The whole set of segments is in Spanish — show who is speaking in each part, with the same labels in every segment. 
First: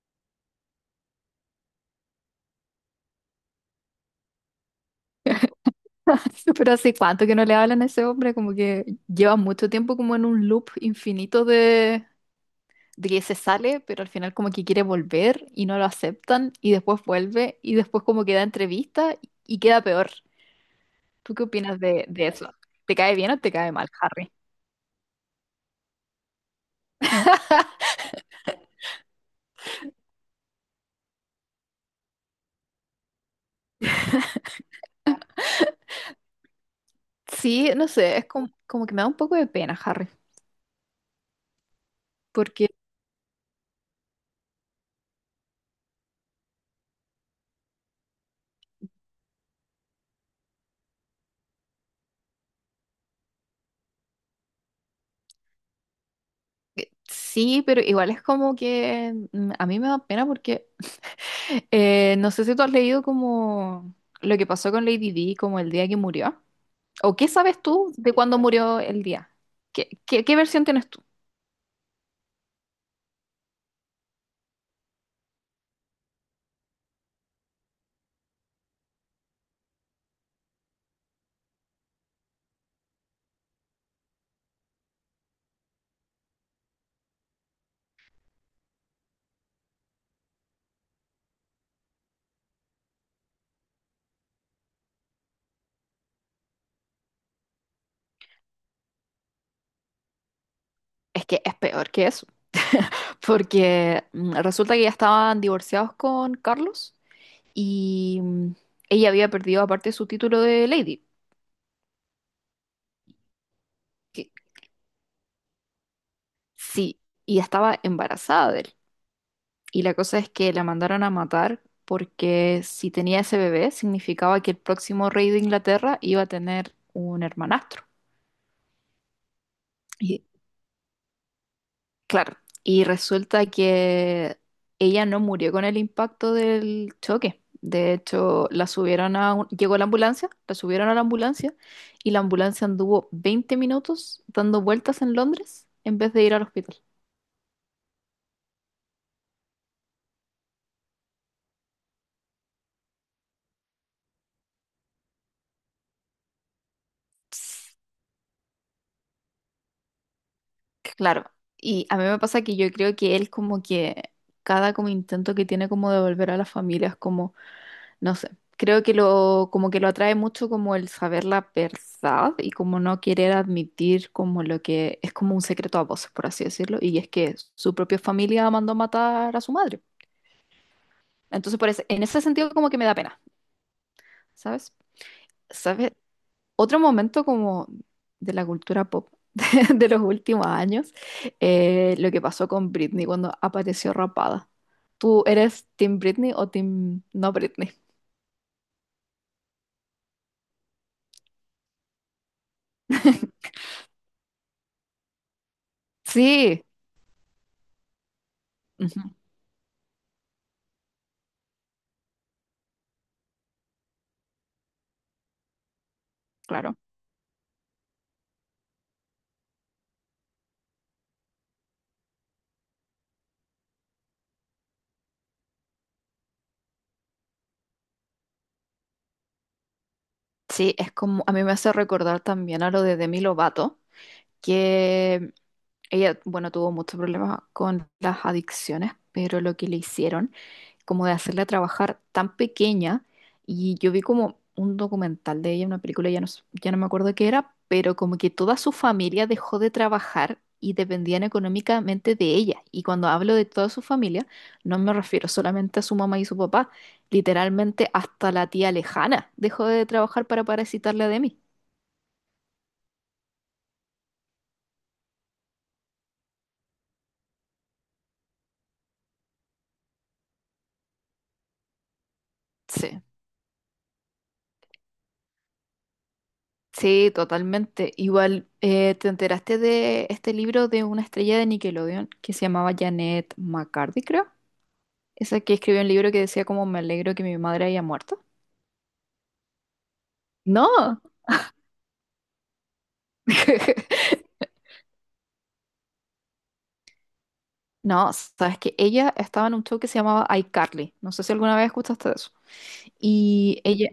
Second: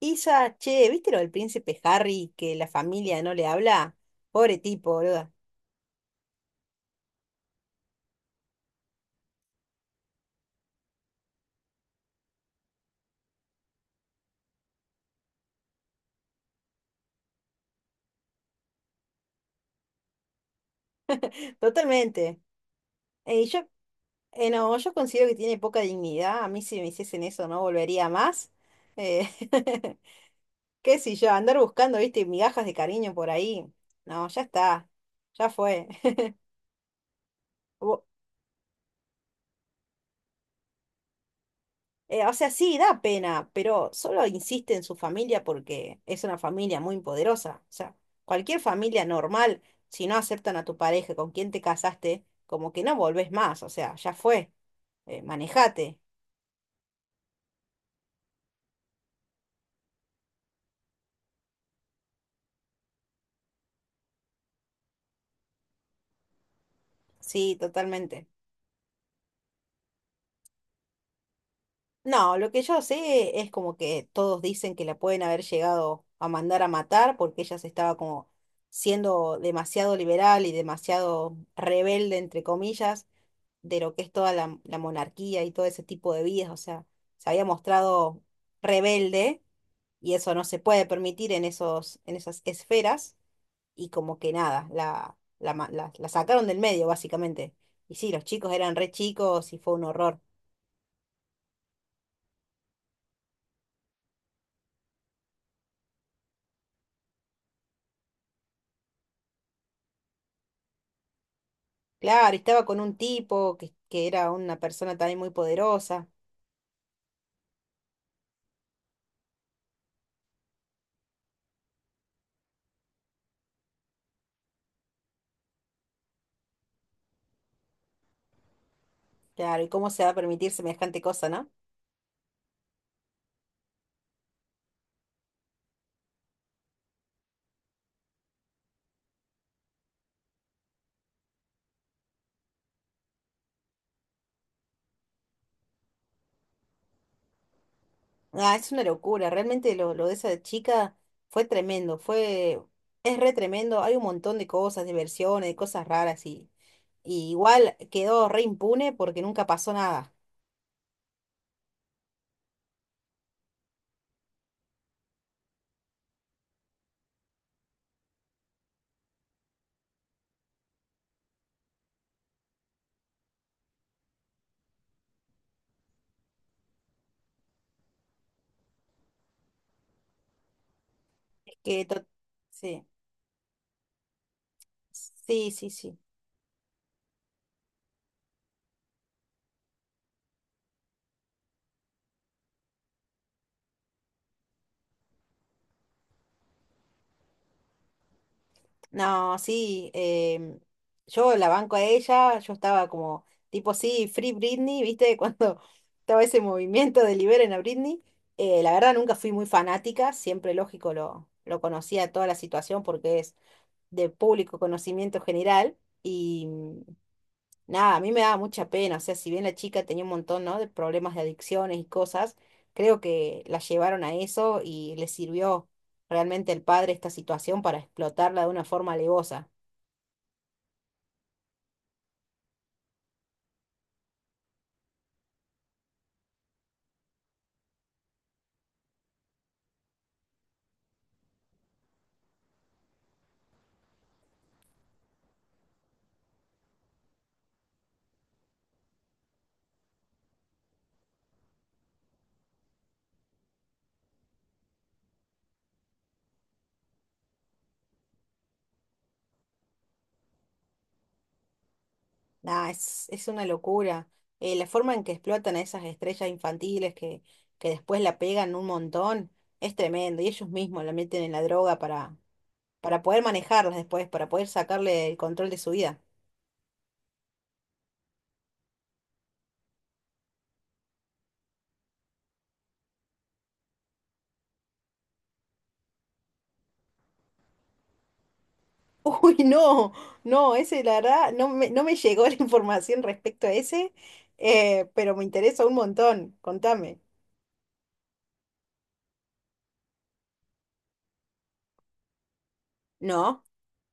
Speaker 1: Isa, che, ¿viste lo del príncipe Harry que la familia no le habla? Pobre tipo, boluda.
Speaker 2: Pero hace cuánto que no le hablan a ese hombre, como que lleva mucho tiempo como en un loop infinito de que se sale, pero al final como que quiere volver y no lo aceptan y después vuelve y después como que da entrevista y queda peor. ¿Tú qué opinas de
Speaker 1: Totalmente.
Speaker 2: eso? ¿Te cae bien o
Speaker 1: Eh, y
Speaker 2: te
Speaker 1: yo,
Speaker 2: cae mal, Harry?
Speaker 1: no, yo considero que tiene poca dignidad. A mí si me hiciesen eso no volvería más. Eh, Qué sé yo, andar buscando, viste, migajas de cariño por ahí. No, ya está. Ya fue.
Speaker 2: Sí, no sé, es como, como que me da un poco de pena, Harry,
Speaker 1: O sea,
Speaker 2: porque
Speaker 1: sí, da pena, pero solo insiste en su familia porque es una familia muy poderosa. O sea, cualquier familia normal, si no aceptan a tu pareja con quien te casaste, como que no volvés más. O sea, ya fue, manejate.
Speaker 2: sí, pero igual es como que a mí me da pena porque no sé si tú has leído como lo que pasó con Lady Di, como el día que murió. ¿O qué
Speaker 1: Sí,
Speaker 2: sabes tú de
Speaker 1: totalmente.
Speaker 2: cuándo murió el día? ¿Qué versión tienes tú?
Speaker 1: No, lo que yo sé es como que todos dicen que la pueden haber llegado a mandar a matar porque ella se estaba como siendo demasiado liberal y demasiado rebelde, entre comillas de lo que es toda la monarquía y todo ese tipo de vidas, o sea, se había mostrado rebelde y eso no se puede permitir en esos, en esas esferas y como que nada, la sacaron del medio básicamente. Y sí, los chicos eran re chicos y fue un horror.
Speaker 2: Es que es peor que eso, porque resulta que ya estaban divorciados con Carlos y ella había perdido aparte su título de Lady.
Speaker 1: Claro, y estaba con un tipo que era
Speaker 2: que-
Speaker 1: una persona también muy poderosa.
Speaker 2: sí, y estaba embarazada de él. Y la cosa es que la mandaron a matar porque si tenía ese bebé significaba que el próximo rey de Inglaterra iba a tener un hermanastro.
Speaker 1: Claro, ¿y cómo se va a
Speaker 2: Y
Speaker 1: permitir semejante cosa, no?
Speaker 2: claro, y resulta que ella no murió con el impacto del choque. De hecho, la subieron a un- llegó la ambulancia, la subieron a la ambulancia y la ambulancia anduvo 20 minutos dando vueltas en Londres en vez de ir al hospital.
Speaker 1: Ah, es una locura, realmente lo de esa chica fue tremendo, es re tremendo, hay un montón de cosas, de versiones, de cosas raras y igual quedó re impune porque nunca pasó nada.
Speaker 2: Claro, y a mí me pasa que yo creo que él como que cada como intento que tiene como de volver a la familia es como, no sé, creo que lo atrae mucho como el saber la verdad y como no querer admitir como lo que es como un secreto a voces, por así decirlo, y es que su propia familia mandó matar a su madre. Entonces,
Speaker 1: Que
Speaker 2: en
Speaker 1: to-
Speaker 2: ese sentido como que me
Speaker 1: sí,
Speaker 2: da pena, ¿sabes?
Speaker 1: sí, sí,
Speaker 2: ¿Sabes?
Speaker 1: sí.
Speaker 2: Otro momento como de la cultura pop de los últimos años, lo que pasó con Britney cuando apareció rapada. ¿Tú eres Team Britney o Team no Britney?
Speaker 1: No, sí, yo la banco a ella, yo estaba como tipo, sí, Free Britney, ¿viste? Cuando estaba ese
Speaker 2: Sí,
Speaker 1: movimiento de liberen a Britney, la verdad
Speaker 2: ujú,
Speaker 1: nunca fui muy fanática, siempre lógico lo conocía toda la situación porque es de público conocimiento general y
Speaker 2: claro.
Speaker 1: nada, a mí me daba mucha pena, o sea, si bien la chica tenía un montón, ¿no? de problemas de adicciones y cosas, creo que la llevaron a eso y le sirvió realmente al padre esta situación para explotarla de una forma alevosa.
Speaker 2: Sí, es como, a mí me hace recordar también a lo de Demi Lovato, que ella, bueno, tuvo muchos problemas con las adicciones, pero lo que le hicieron como de hacerla trabajar tan pequeña. Y yo vi como un documental de ella, una película, ya no me acuerdo qué era, pero como que toda su familia dejó de trabajar y dependían económicamente de ella. Y cuando hablo de toda su familia, no me refiero solamente a su mamá y su papá, literalmente hasta la tía lejana dejó de trabajar para parasitarla de mí.
Speaker 1: Nada, es una locura. La forma en que explotan a esas estrellas infantiles que después la pegan un montón es tremendo y ellos mismos la meten en la droga
Speaker 2: Sí,
Speaker 1: para poder manejarlas después, para poder sacarle el control de su vida.
Speaker 2: sí, totalmente. Igual, ¿te enteraste de este libro de una estrella de Nickelodeon que se llamaba Janet McCarthy, creo? Esa que escribió un libro que decía como me alegro que mi madre haya muerto.
Speaker 1: Uy, no, no, ese la
Speaker 2: No,
Speaker 1: verdad no me llegó la información respecto a ese, pero me interesa un montón, contame.
Speaker 2: no, sabes que ella estaba en un show que se llamaba iCarly. No sé si alguna vez escuchaste de eso.
Speaker 1: ¿No?
Speaker 2: Y ella,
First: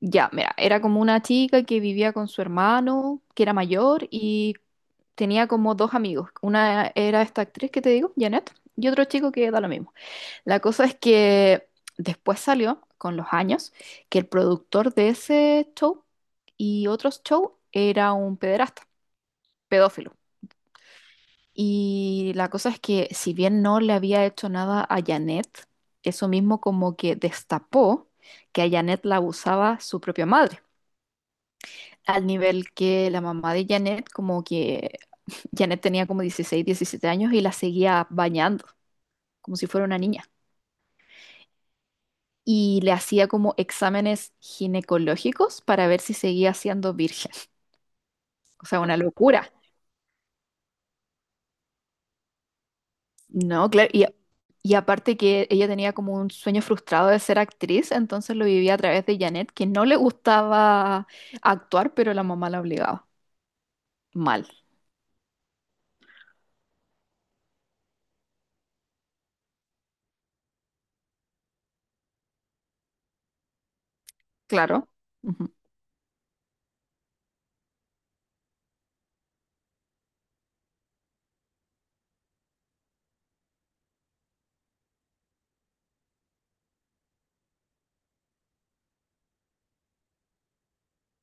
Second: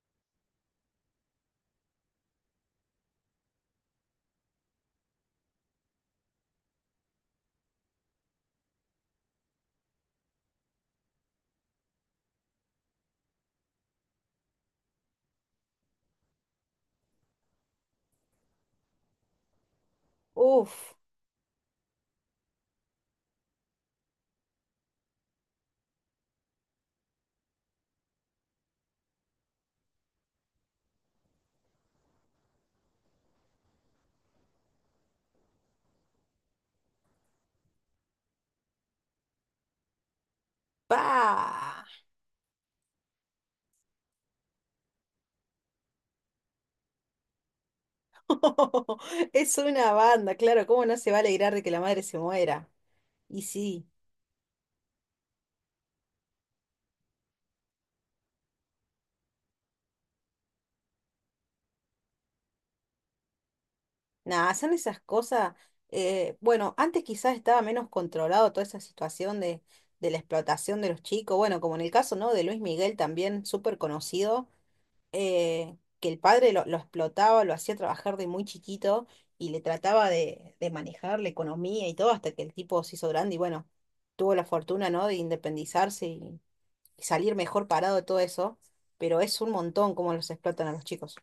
Speaker 2: ya, mira, era como una chica que vivía con su hermano, que era mayor, y tenía como dos amigos. Una era esta actriz que te digo, Janet, y otro chico que da lo mismo. La cosa es que después salió, con los años, que el productor de ese show y otros shows era un pederasta, pedófilo.
Speaker 1: Uf,
Speaker 2: Y la cosa es que si bien no le había hecho nada a Janet, eso mismo como que destapó que a Janet la abusaba su propia madre. Al nivel que la mamá de Janet, como que Janet tenía como 16, 17 años y la seguía bañando, como si fuera una niña.
Speaker 1: pa.
Speaker 2: Y le hacía como exámenes ginecológicos para ver si seguía siendo virgen. O sea, una locura.
Speaker 1: Es una banda, claro, ¿cómo no se va a alegrar de que la madre se muera? Y
Speaker 2: No,
Speaker 1: sí,
Speaker 2: claro. Y aparte que ella tenía como un sueño frustrado de ser actriz, entonces lo vivía a través de Janet, que no le gustaba actuar, pero la mamá la obligaba. Mal,
Speaker 1: nada, son esas cosas, bueno, antes quizás estaba menos controlado toda esa situación de la explotación de los chicos, bueno, como en el caso, ¿no? de Luis Miguel también, súper conocido,
Speaker 2: claro. Ujú.
Speaker 1: que el padre lo explotaba, lo hacía trabajar de muy chiquito y le trataba de manejar la economía y todo hasta que el tipo se hizo grande y bueno, tuvo la fortuna, ¿no? de independizarse y salir mejor parado de todo eso, pero es un montón cómo los explotan a los chicos.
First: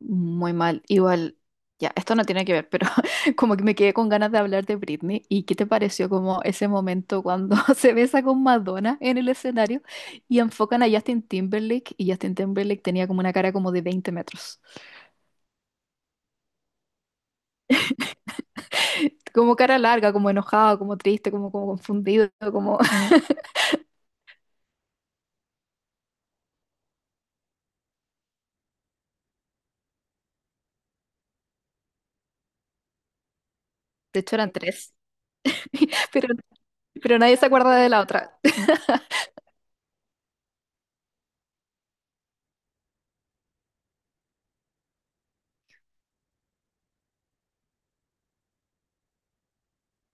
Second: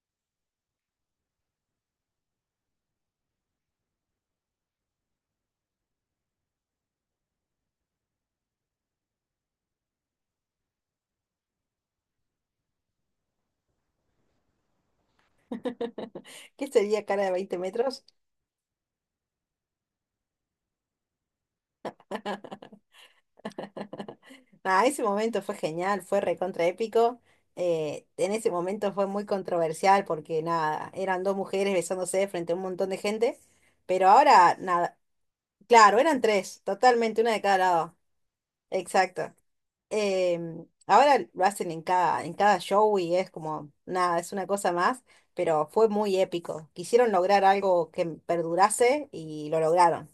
Speaker 2: Muy mal. Igual, ya, esto no tiene que ver, pero como que me quedé con ganas de hablar de Britney. ¿Y qué te pareció como ese momento cuando se besa con Madonna en el escenario y enfocan a Justin Timberlake y Justin Timberlake tenía como una cara como de veinte metros?
Speaker 1: ¿Qué sería cara de 20 metros?
Speaker 2: Como cara larga, como enojado, como triste, como, como confundido, como...
Speaker 1: Nada, ese momento fue genial, fue recontra épico. En ese momento fue muy controversial porque nada, eran dos mujeres besándose frente a un montón de gente, pero
Speaker 2: De hecho eran
Speaker 1: ahora nada.
Speaker 2: tres,
Speaker 1: Claro, eran
Speaker 2: pero,
Speaker 1: tres,
Speaker 2: pero
Speaker 1: totalmente, una
Speaker 2: nadie
Speaker 1: de
Speaker 2: se
Speaker 1: cada
Speaker 2: acuerda de
Speaker 1: lado.
Speaker 2: la otra.
Speaker 1: Exacto. Ahora lo hacen en cada show y es como, nada, es una cosa más, pero fue muy épico. Quisieron lograr algo que perdurase y lo lograron.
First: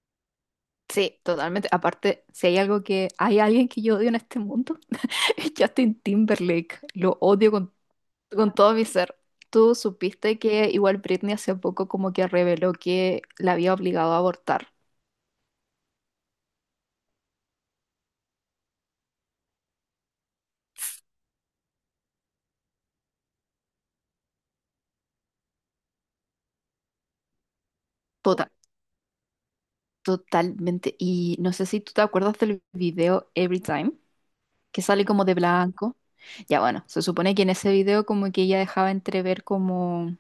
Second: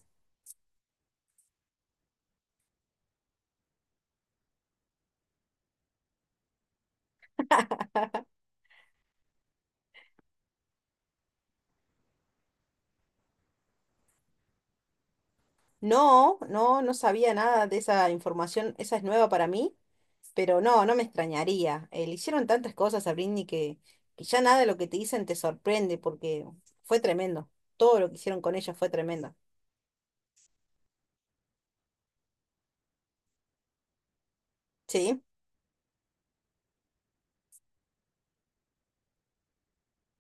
Speaker 2: Sí, totalmente. Aparte, si hay algo que... Hay alguien que yo odio en este mundo, es Justin Timberlake. Lo odio con todo mi ser. Tú supiste que igual Britney hace poco como que reveló que la había obligado a abortar.
Speaker 1: No, no, no sabía nada de esa información, esa es nueva para mí, pero no, no me extrañaría. Le hicieron tantas cosas a Britney que ya nada de lo que te dicen te sorprende porque fue tremendo. Todo lo que hicieron
Speaker 2: Total,
Speaker 1: con ella fue tremendo.
Speaker 2: totalmente. Y no sé si tú te acuerdas del video Every Time, que sale
Speaker 1: Sí,
Speaker 2: como de blanco. Ya bueno, se supone que en ese video como que ella dejaba entrever como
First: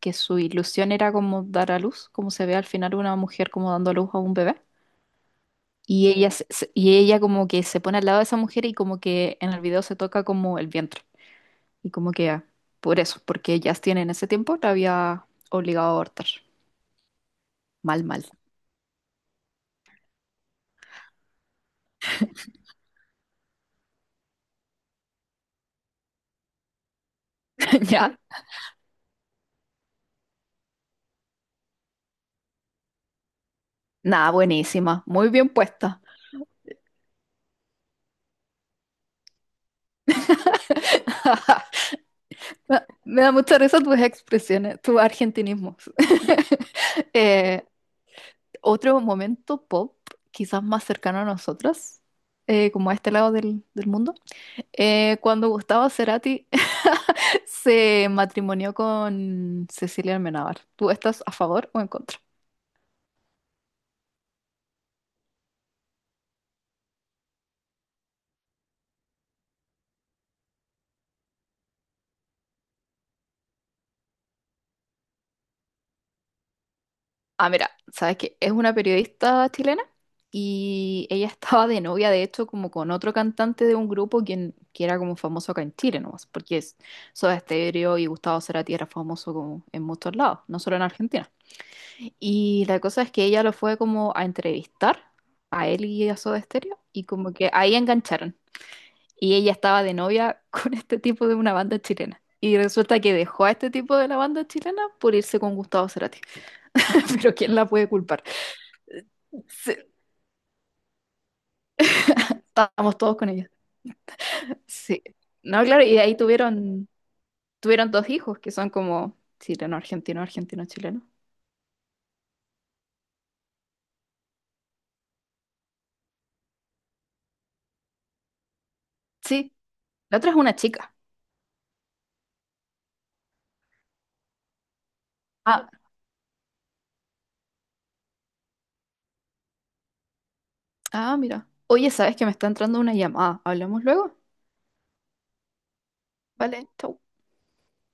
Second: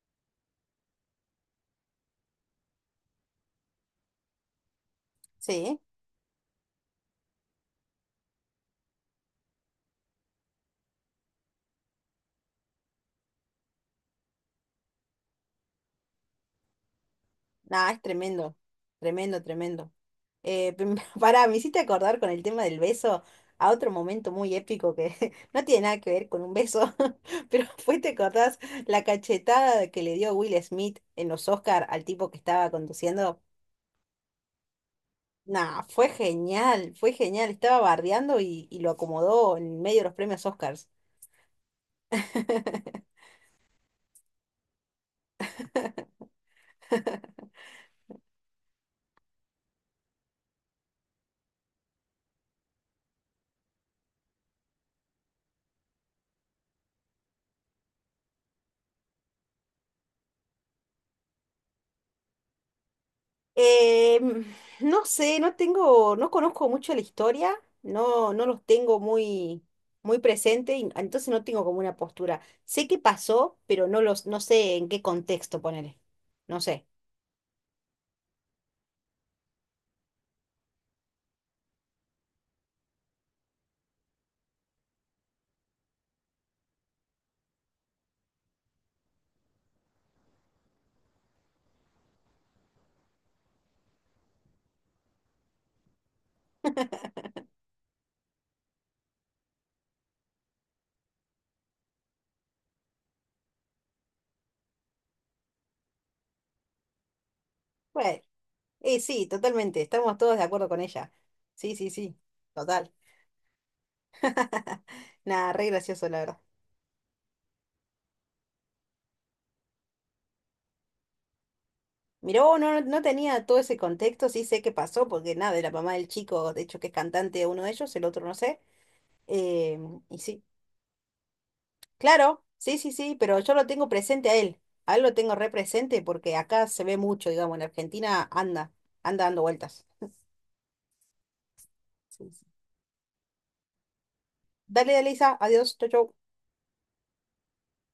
Speaker 2: que su ilusión era como dar a luz, como se ve al final una mujer como dando a luz a un bebé.
Speaker 1: sí.
Speaker 2: Y ella, y ella como que se pone al lado de esa mujer y como que en el video se toca como el vientre. Y como que ah, por eso, porque Justin en ese tiempo la había obligado a abortar.
Speaker 1: Nah, es
Speaker 2: Mal, mal.
Speaker 1: tremendo, tremendo, tremendo. Pará, me hiciste acordar con el tema del beso a otro momento muy épico que no tiene nada que ver con un beso, pero fue, ¿te
Speaker 2: ¿Ya?
Speaker 1: acordás la cachetada que le dio Will Smith en los Oscar al tipo que estaba conduciendo?
Speaker 2: Nada, buenísima. Muy bien
Speaker 1: Nah,
Speaker 2: puesta.
Speaker 1: fue genial, fue genial. Estaba bardeando y lo acomodó en medio de los premios Oscars.
Speaker 2: Me me da mucha risa tus expresiones, tus argentinismos. Eh, otro momento pop, quizás más cercano a nosotras, como a este lado del mundo, cuando Gustavo Cerati se matrimonió con Cecilia Almenábar. ¿Tú estás a favor o en contra?
Speaker 1: Eh, no sé, no tengo, no conozco mucho la historia, no los tengo muy, muy presente, y entonces no tengo como una postura. Sé qué pasó, pero no sé en qué contexto ponerle. No sé.
Speaker 2: Ah, mira, sabes que es una periodista chilena y ella estaba de novia, de hecho, como con otro cantante de un grupo que era como famoso acá en Chile nomás, porque es Soda Stereo y Gustavo Cerati era famoso como en muchos lados, no solo en Argentina. Y la cosa es que ella lo fue como a entrevistar a él y a Soda Stereo y como que ahí engancharon. Y ella estaba de novia con este tipo de una banda chilena. Y resulta que dejó a este tipo de la banda chilena por irse con Gustavo Cerati. Pero ¿quién la puede
Speaker 1: Bueno,
Speaker 2: culpar?
Speaker 1: sí,
Speaker 2: Sí,
Speaker 1: totalmente, estamos todos de acuerdo con ella. Sí, sí, sí, total.
Speaker 2: estábamos todos con ellos. Sí.
Speaker 1: Nada,
Speaker 2: No,
Speaker 1: re
Speaker 2: claro, y de
Speaker 1: gracioso,
Speaker 2: ahí
Speaker 1: la verdad.
Speaker 2: tuvieron dos hijos que son como chileno, argentino, argentino, chileno.
Speaker 1: Mirá, vos, no tenía todo ese contexto, sí sé qué pasó, porque nada, de la mamá del chico, de hecho que es cantante uno de ellos, el otro no sé.
Speaker 2: Sí, la
Speaker 1: Y
Speaker 2: otra es
Speaker 1: sí.
Speaker 2: una chica.
Speaker 1: Claro, sí, sí, sí, pero yo lo tengo presente a él. A él lo tengo re
Speaker 2: Ah,
Speaker 1: presente porque acá se ve mucho, digamos, en Argentina anda dando vueltas.
Speaker 2: ah, mira. Oye, ¿sabes que
Speaker 1: Sí,
Speaker 2: me
Speaker 1: sí.
Speaker 2: está entrando una llamada? ¿Hablamos luego?
Speaker 1: Dale, Elisa, adiós, chau, chau.
Speaker 2: Vale, chau.